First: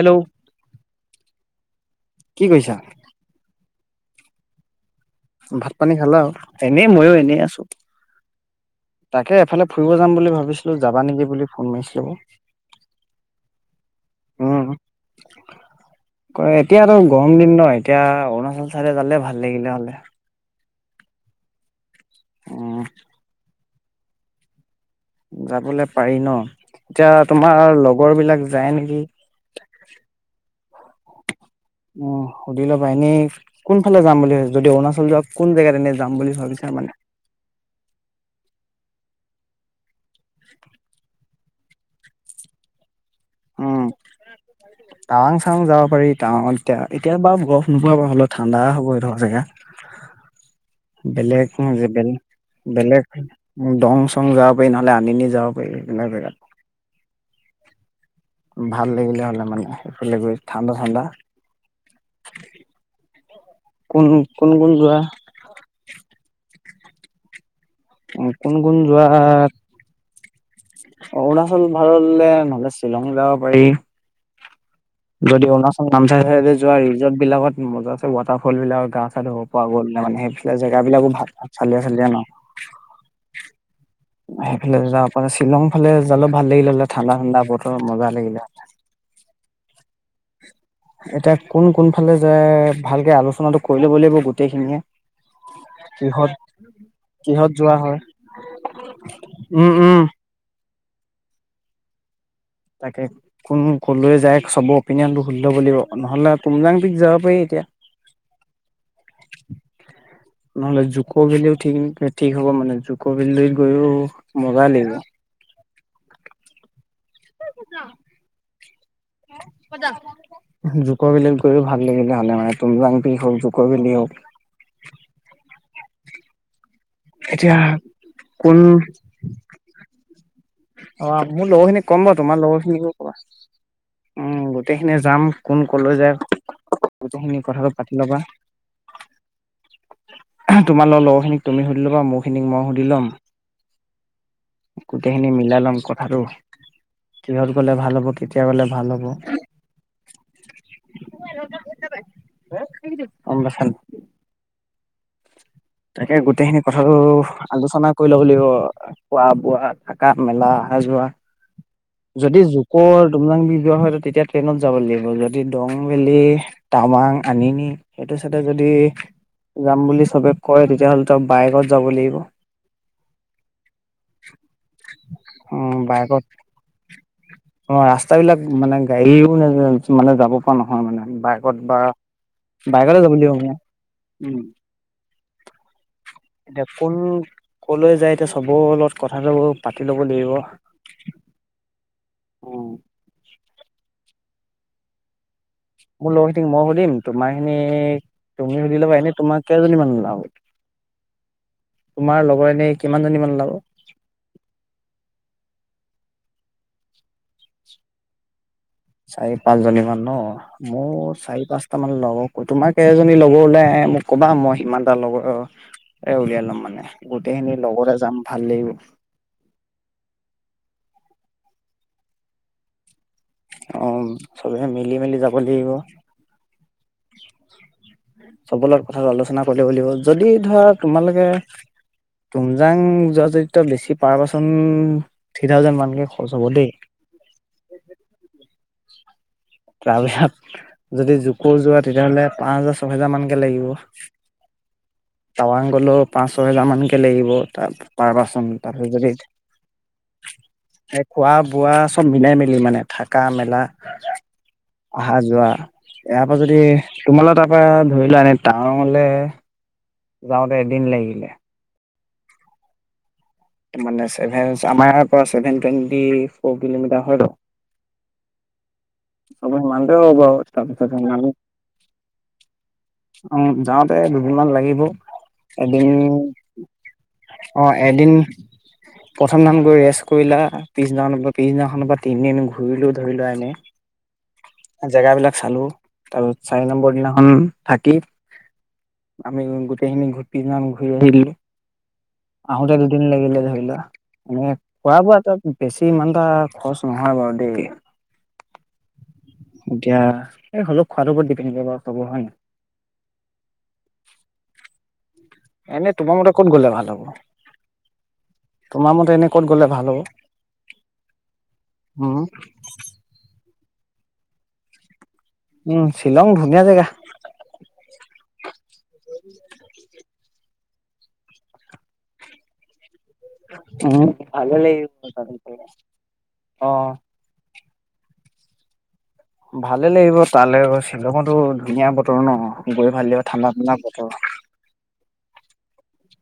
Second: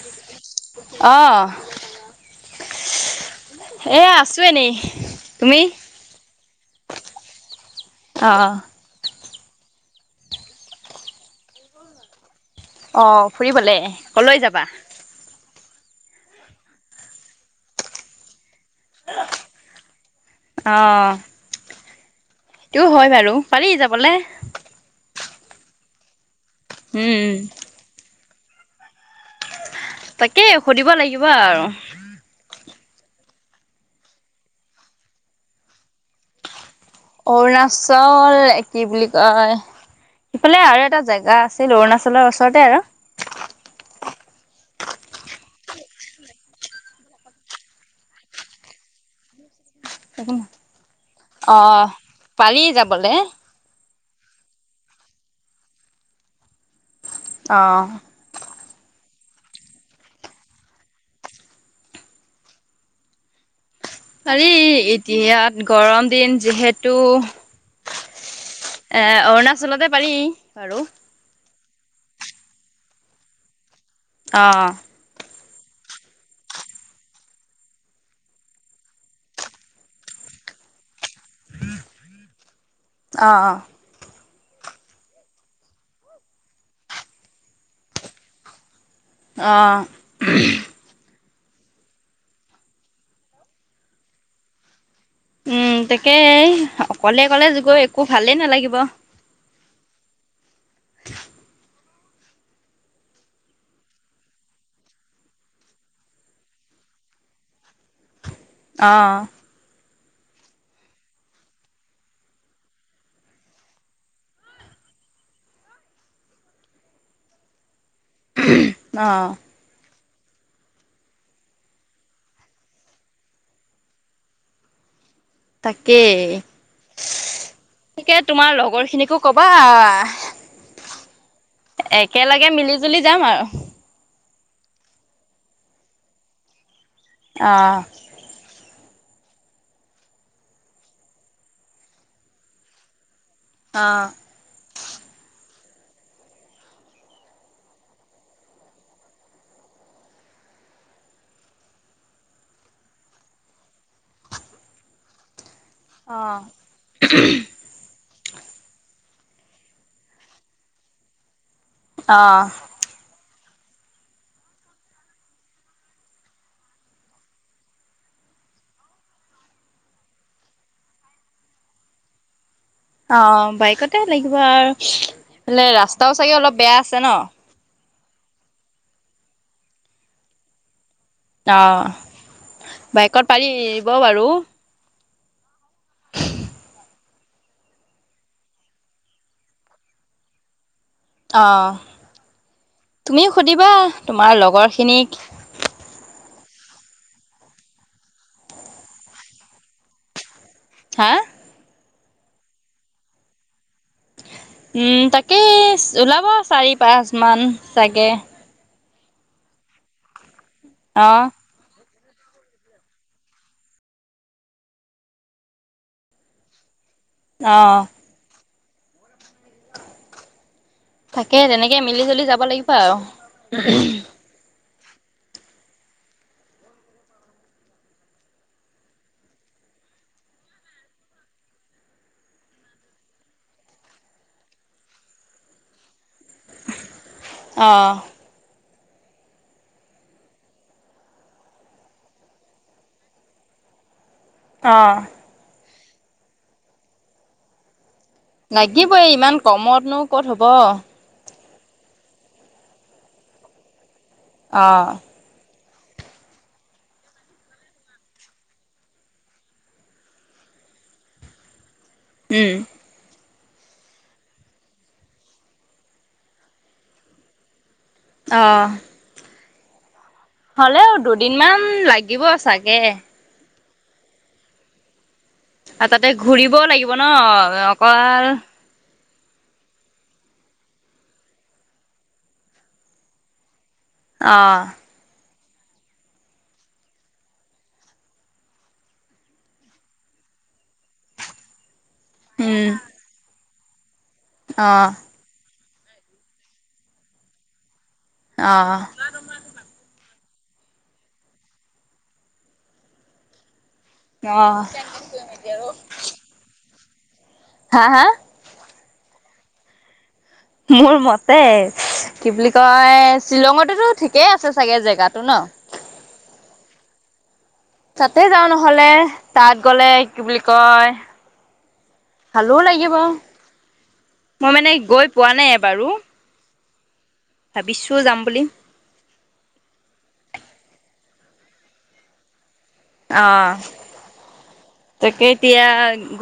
Hello অঁ কি কৰিছা এ আছো এনে ভাত পানী খালা আৰু এনেই মইয়ো এনেই আছো অ তাকে এফালে ফুৰিব যাম বুলি ভাবিছিলো যাবা নেকি বুলি ফোন মাৰিছিলো আকৌ অঁ ফুৰিবলৈ কলৈ যাবা ক এতিয়াতো গৰম দিন ন এতিয়া অৰুণাচল তালে ভাল লাগিলে হ'লে অঁ উম এইটোও হয় বাৰু। পাৰি যাবলে। যাবলে পাৰি ন। এতিয়া উম, তোমাৰ লগৰ বিলাক যায় নেকি? তাকে সুধিব লাগিব আৰু। উম সুধি ল'বা এনেই কোন ফালে যাম বুলি ভাব হৈছে যদি অৰুণাচল যোৱা কোন জেগাত এনে যাম বুলি ভাবিছা মানে। অৰুণাচল কি বুলি কয়? ইফালে আৰু এটা জেগা। আছিল অৰুণাচলৰ ওচৰতে আৰু। উম টাৱাং চাং যাব পাৰি টাৱাঙত এতিয়া এতিয়া বাৰু বৰফ নোপোৱা হ'লেও ঠাণ্ডা হ'ব এই ধৰ জেগা। বেলেগ অ', যে বেলে পাৰি যাবলে। বেলেগ দং চং যাব পাৰি নহলে আনি নি যাব পাৰি স বেগ অ'। ভাল লাগিলে হলে মানে সেইফালে গৈ ঠাণ্ডা ঠাণ্ডা। কোন কোন কোন যোৱা [unintelligible] গৰম দিন যিহেতু। যিহেতু। উম। এ অৰুণাচলতে পাৰি। বাৰু। অৰুণাচল। ভাল নহলে নহলি শ্বিলং যাব পাৰি। অ যদি অৰুণাচল, নামচাৰ চাই যোৱা ৰিজৰ্টবিলাকত মজা আছে ৱাটাৰফলবিলাক গা চা ধুব পৰা গ'ল মানে সেইফালে জেগাবিলাকো ভাল। চালিয়া চালিয়া ন। অ', অ'। সেইফালে যাব প শ্বিলং ফালে যালেও ভাল লাগিল হ'লে ঠাণ্ডা ঠাণ্ডা বতৰ মজা লাগিলে। অ'। এতিয়া কোন কোন ফালে যে ভালকে আলোচনাটো কৰি ল'ব লাগিব গোটেইখিনিয়ে। উম, তাকে কিহত অকলে অকলে কিহত যগৈ একো ভালেই নালাগিব। উম, উম। তাকে কোন কলৈ যায় চবৰ অপিনিয়নটো শুদ্ধ বুলিব, নহ'লে তুমজাং পিক যাব পাৰি এতিয়া। আহ। নহ'লে জু'ক ভেলিও ঠিক-ঠিক হ'ব মানে জু'ক ভেল গৈও মজা লাগিব। [unintelligible] অহ। জু'ক ভেলিত গৈও ভাল লাগিলে হ'লে মানে তিমজাং পিক হওক জুক ভেলি হওক। তাকে। এতিয়া তিকে কোন তোমাৰ লগৰ খিনিকো কবা। অ' মোৰ লগৰ খিনিক কম ব তোমাৰ একেলগে লগৰ মিলি খিনিক জুলি কবা। যাম আৰু। গোটেইখিনি যাম কোন ক'লৈ যায়। গতো শুিনি কথাটো অ', পাতি ল'বা। তোমাৰ ল-লগৰ খিনিক তুমি সুধি লবা মোৰ খিনিক মই সুধি ল'ম। অ', কোটেইখিনি মিলাল কথাটো কিহত গলে ভাল হব, কেতিয়া গলে ভাল হব। [unintelligible] তাকে অ', গোটেইখিনি কথাটো আলোচনা কৰি ল'ব লাগিব। খোৱা বোৱা থকা মেলা আহা যোৱা। যদি অ'। জোকৰ তুমলাং বি হয়তো তেতিয়া ট্ৰেইনত যাব লাগিব যদি দং বেলি, টামাং, আনিন সেইটো চাইড যদি যাম বুলি চবে কয় তেতিয়াহ'লে তই বাইকত যাব লাগিব। অ', বাইকতে লাগিব আৰু বলে উম ৰাস্তাও বাইকত চাগে অলপ বেয়া আছে ন? ৰাস্তাবলাক মানে গাড়ীও মানে যাব পৰা নহয় মানে। বাইকত বা অ', বাইকতে যাব বাইকত লাগিব পাৰি মানে আহিব বাৰু। উম এতিয়া কোন কলৈ যায় এতিয়া চবৰ লগত কথাটো পাতি ল'ব লাগিব। অ', উম, তুমিও সুধিবা তোমাৰ লগ লগৰখিনিক মোৰ লগ খিটিক মই সুধিম, তোমাৰ খিনি তুমি সুধি লবা এনে তোমাৰ কেইজনী মানুউলাও? হা? তোমাৰ লগৰ এনে কিমান জনী মান ওলাব? উম, তাকেই ওলাব চাৰি, পাঁচ মান চাগে। চাৰ পাঁচজনী মমান ন? মোৰ অ', চাৰি পাঁচটা মান লগক কয়। তোমাৰ কেই এজনী লগৰ ওলাই আহে মোক ক'বা। মই সিমানটা লগৰ এ, উলিয়াই লম মানে। গোটেইখিনি অ'। লগৰে যাম ভাল লাগিব। [inaudible] থাকে। তেনেকে মিলিজুলি যাব লাগিব আৰু। অম, চবে। এ, মিলি মেলি যাব লাগিব। চবৰ লগত কথাটো আলোচনা কৰিলে বুলিও যদি ধৰা, তোমালোকে তুমজাং যোৱা জৰিত বেছি পাৰ পাৰ্চন থ্ৰী থাউজেণ্ড মানকে খৰচ হ'ব দেই। অহ। তাৰপিছত যদি জুকোৰ যোৰা তেতিয়াহ'লে পাঁচহেজাৰ ছয়হেজাৰ মানকে লাগিব। অহ। ক'লেও পাঁচ ছহেজাৰমানকে লাগিব তাত। লাগিবই ইমান কমতনো ক'ত হ'ব। এ খোৱা বোৱা চব মিলাই মেলি মানে। থাকা মেল লা। অ'। অহা যোৱা। ইয়াৰ পৰা যদিহ তোমালৰ তাৰপা ধৰি লোৱা এনে টাৱাংৱলে যাওঁতে এদিন লাগিলে। উম। তেমানে চেভেন আছে, আমাৰ ইয়াৰ পৰা চেভেন টুৱেন্টি ফৰ কিলোমিটাৰ হয়তো। অহ। চবে মান হ'লেও দুদিনমান লাগিব চাগে। অ' যাওঁতে দুদিনমান লাগিব। এদিন আৰু তাতে ঘূৰিবও লাগিব ন অ' এদিন অকল। প্ৰথম নাম গৈ ৰেষ্ট কৰিলা, পিছদিনা নম্বৰ পিছদিনাখনৰ পৰা তিনিদিন ঘূৰিলো ধৰিলোৱা এনে, অহ। জেগাবিলাক চালো তাৰপিছত চাৰি নম্বৰ দিনাখন থাকি আমি গোটেইখিনি ঘূতিনাম ঘূৰি আহিলো। উম। আহোঁতে দুদিন লাগিলে ধৰি লহ [unintelligible] মই অ', খোৱাবোৱাত আৰু কি বেছি ইমানটা খৰচ নহয় বাৰু দেই। অ'। এতিয়া, এই হ'লেও খোৱাৰটো ওপৰত ডিপেণ্ড কৰিব থ'ব হয়নে, অহ। এনে তোমাৰ মতে ক'ত গ'লে ভাল হ'ব? [inaudible] হা, হা। তোমাৰ মতে এনেই ক'ত গ'লে ভাল হ'ব? মোৰ মতে উম কি বুলি কয়, শ্বিলঙত, ঠিকেই আছে চাগে জেগাত, উম শ্বিলং ধুনীয়া জেগা [inaudible] তে যা ন হলে তাত গ'লে, কি বুলি কয় ভালো লাগিব। উ ভাল মই মানে গৈ লাগে। পোৱা নাই এবাৰো অ'। ভাবিছো যাম বুলি। ভালে লাগিব তালৈ শ্বিলঙতো ধুনীয়া বতৰ ন'। গৈ ভাল লাগিব ঠাণ্ডা অ' ঠাণ্ডা বতৰ। তাকে এতিয়া,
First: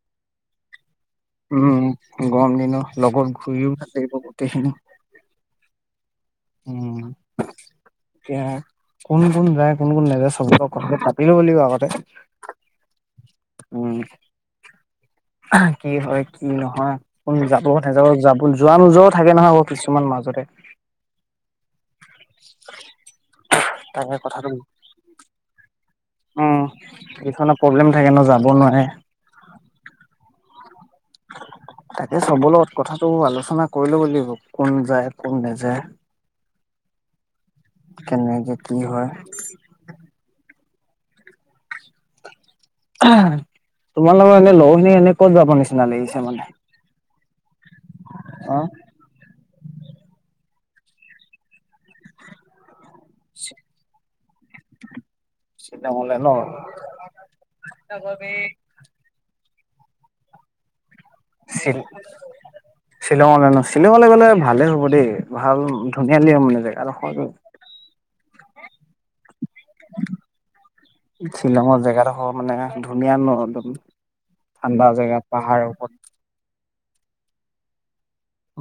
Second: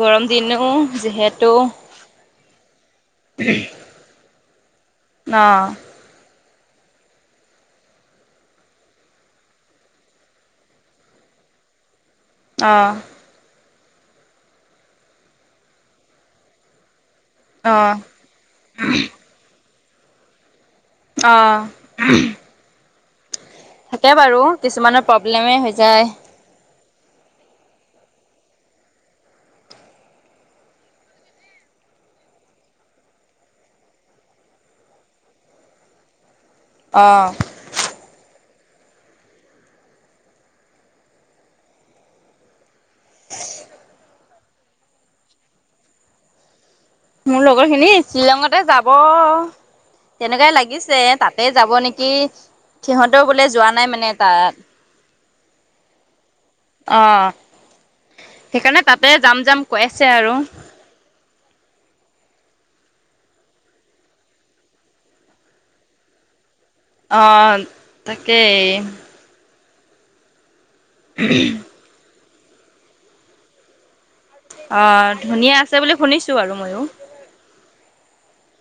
গৰম দিনো। যিহেতু উম গৰম দিন লগত ঘূৰিও থাকিব তেখ অহ উম এয়া কোন কোন যায় কোন কোন নাযায় চবৰ লগতে কথাতে পাতিব লাগিব আগতে অহ উম কি হয় কি নহয় যাব অ', যাব যাব যোৱা নোযোৱাও থাকে নহয় অ কিছুমান মাজতে অহ থাকে তাকে বাৰু কথাটো কিছুমানৰ অসুবিধা হৈ যায় এইখনত অসুবিধা থাকে ন যাব নোৱাৰে তাকে চবৰ লগত কথাটো আলোচনা কৰি লও নেকি কোন যায় কোন নাযায় অ', কেনে যে কি হয় তোমাৰ এনে লখিনি এনে ক'ত যাব নিচিনা লাগিছে মানে মোৰ লগ লগৰ খিনি শ্বিলঙতে অ'? যাব তেনেকেই লাগিছে তাতে যাব নেকি সিহঁতেও বোলে যোৱা নাই মানে তাত শ্বিলঙলে ন? অহ সেইকাৰণে তাতে যাম যাম কৈ আছে আৰু শ্বিলঙলৈ ন শ্বিলঙলৈ গ'লে ভালে হ'ব দেই ভাল ধুনীয়া লিয় মানে জা অ ত েই [inaudible] [inaudible] মানে ধুনীয়া নো একদম অ ঠাণ্ডা জেগা ধুনীয়া পাহাৰৰ আছে ওপৰত বুলি শুনিছো আৰু ময়ো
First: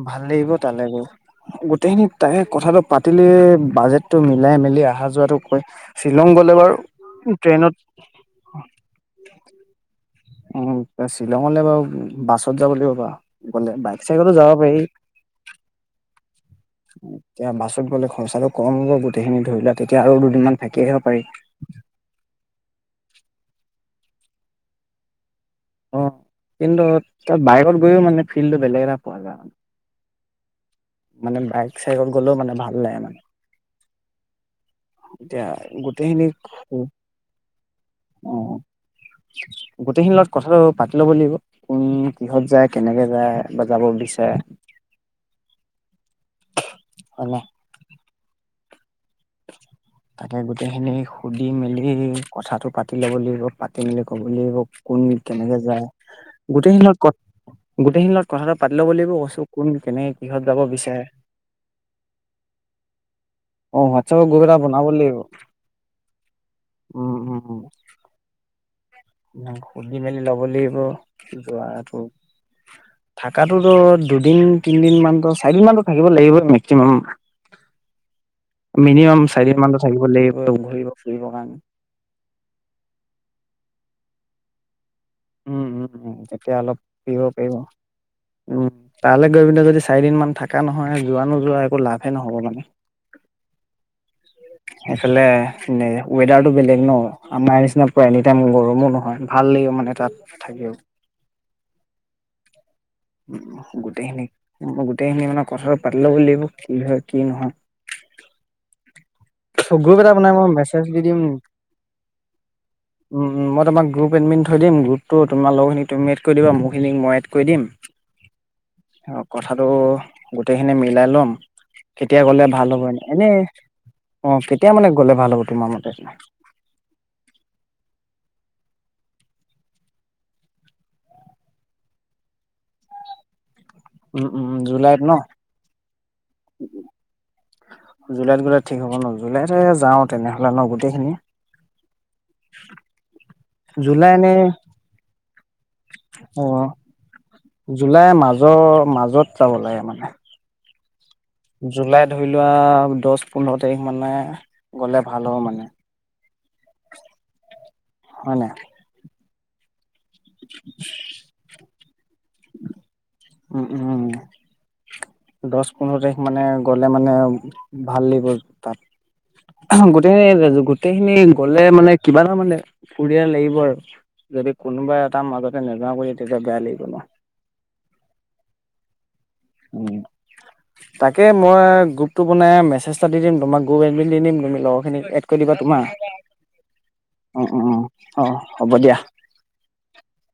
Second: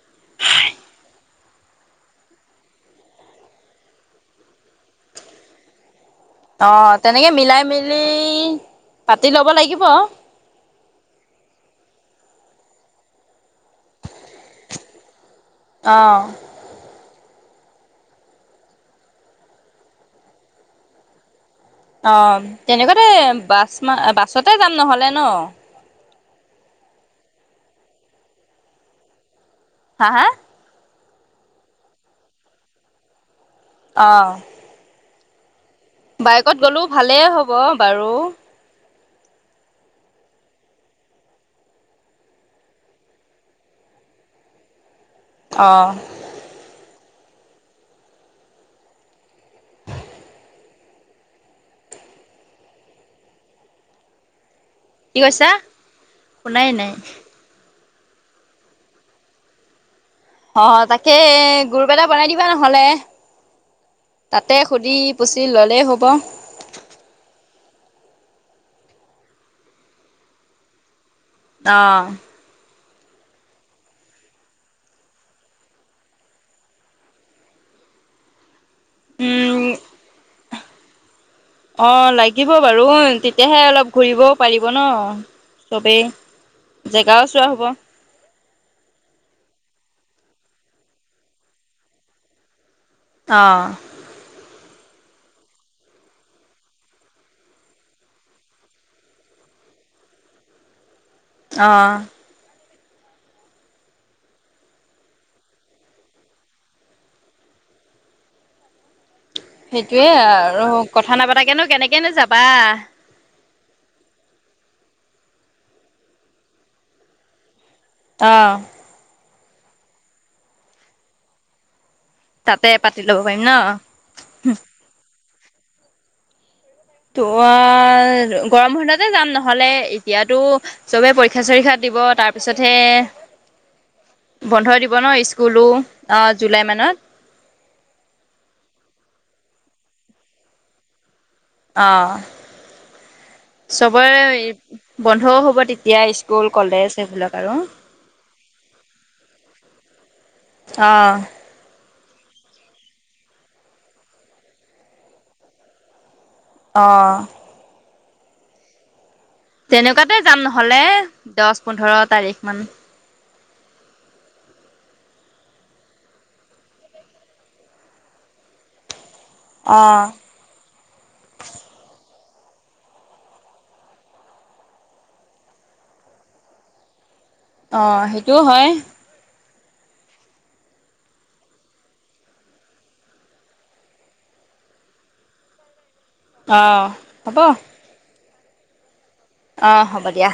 ভাল লাগিব তালৈ গৈ গোটেইখিনি তাই কথাটো পাতিলে বাজেটটো মিলাই মেলি অহা যোৱাটো কয় অ তেনেকে মিলাই মেলি পাতি লব লাগিব উ শ্বিলঙলৈ বাৰু বাছত যাব লাগিব বাা গলে বাইক চাইকো যাব পাৰি অঁ এতিয়া বাছত গ'লে খৰচাটো কম হ'ব গোটেইখিনি ধৰি লোৱা তেতিয়া আৰু দুদিনমান ফেকি আহিব পাৰি অ তেনেকুৱাতে বাছ ম বাছতে যাম নহলে ন অ কিন্তু তাত বাইকত গৈও মানে ফিল্ডটো বেলেগ এটা পোৱা যায়ানে হা হা মানে বাইক চাইকেল গ'লেও মানে ভাল লাগে মানে। আহ। এতিয়া গোটেইখিনি বাইকত গ'লোও ভালেই হ'ব বাৰু। গোটেইখিন লগত কথাটো পাতি ল'ব লাগিব, কোন কিহত যায়, কেনেকে যায় বা যাব বিচাৰে অঁ। হয় নে? তাকে গোটেইখিনি সুধি মেলি কথাটো পাতি ল'ব লাগিব, পাতি মেলি ক'ব লাগিব। কোন কি কৈছা কেনেকে যায় শুনাই গোটেইখিন নাই লগত ক গোটেইখিনি লগত কথাটো পাতি লব লিব কৈছো কোন কেনে অ তাকে গ্ৰুপ এটা বনাই দিবা নহলে। অ হোৱাটছএপৰ গ্ৰুপ তাতে এটা বনাব সুধি লাগিব, পুচি ল'লেই হ'ব উম উম। ন সুধি মেলি লব লাগিব। অ যোৱাটো। থাকা টো ত দুদিন তিনদিন মান টো চাৰিদিন মানত থাকিব লাগিবই মেক্সিমাম। মিনিমাম চাৰিদিন উম মানত থাকিব লাগিব ঘৰিব ফুৰিবৰ কাৰণে। অ লাগিব বাৰু তেতিয়াহে অলপ ঘূৰিবও পাৰিব ন। উম, উম, চবেই উম, তেতিয়া অলপ ফুব জেগাও চোৱা পাৰিব। হ'ব উম তালৈ গৈ পিনে যদি চাৰিদিন মান থকা নহয় যোৱা নো যোৱা একো লাভে নহব মানে। অ। সেইফালে এনে ৱেডাৰটো বেলেগ ন আমাৰ নিচিনা প এনিটাইম গৰমো নহয় ভাল লাগিব মানে তাত থাকেও। আহ। গোটেইখিনি গোটেইখিনি মানে কথা পাতিলে লাগিব কি হয় কি নহয়। গ্ৰুপ সেইটোয়ে এটা বনাই মই আৰু মেছেজ দি দিম কথা নাপাতাকেনো কেনেকেনো যাবা। উম মই তোমাক গ্ৰুপ এডমিন থৈ দিম গ্ৰুতটো তোমাৰ লগৰখিনিক তুমি এড কৰি দা মোৰ খিনিক মই এড কৰি দিম। আহ। কথাাতটো গোটেইখিনি মিলাই লম। কেতিয়া গ'লে ভাল তাতে হ'ব পাতি এনে ল'ব এনেই পাৰিম ন? অ কেতিয়া মানে গ'লে ভাল হ'ব। তোমাৰ মতে। ত গৰম হতে যাম নহলে এতিয়াতো চবে পৰীক্ষা চৰীক্ষাত দিব তাৰপিছতহে উম উম বন্ধই দিব জুলাইত ন স্কুলো। অ' জুলাই মানত জুলাইত গ'লে ঠিক হ'ব ন, জুলাই তে যাওঁ তেনেহ'লে ন গোটেইখিনি। অ জুলাই চবৰে এনে বন্ধও হ'ব তেতিয়া অ স্কুল কলেজ সেইবিলাক আৰু। জুলাই মাজৰ মাজত যাব লাগে মানে। অঁ। জুলাই ধৰি লোৱা দহ পোন্ধৰ তাৰিখ মানে গ'লে ভাল হ'ব মানে। আহ। হয় নাই? তেনেকুৱাত ততে যাম নহলে দশ পোন্ধৰত তাৰিখ মান উম উম দশ পোন্ধৰ তাৰিখ মানে গলে মানে ভাল লাগিব তাত অ'। গোটেইখিনি ৰাজ গোটেইখিনি গলে মানে কিবা এটা মানে ফুৰিয়াৰ লাগিব আৰু যদি কোনোবা এটা মাজতে নোযাোৱাওঁ কৰি তেতিয়া বেয়া লাগিব নহ অঁ সেইটোও হয়। উম তাকে মই গ্ৰুপটো বনাই মেছেজটা দি দিম তোমাক গ্ৰুপ এডমিন দি দিম তুমি লগৰখিনিক এড কৰি দিবা তোমাৰ অঁ হ'ব। অ অ অ হ'ব দিয়া। অঁ হ'ব দিয়া।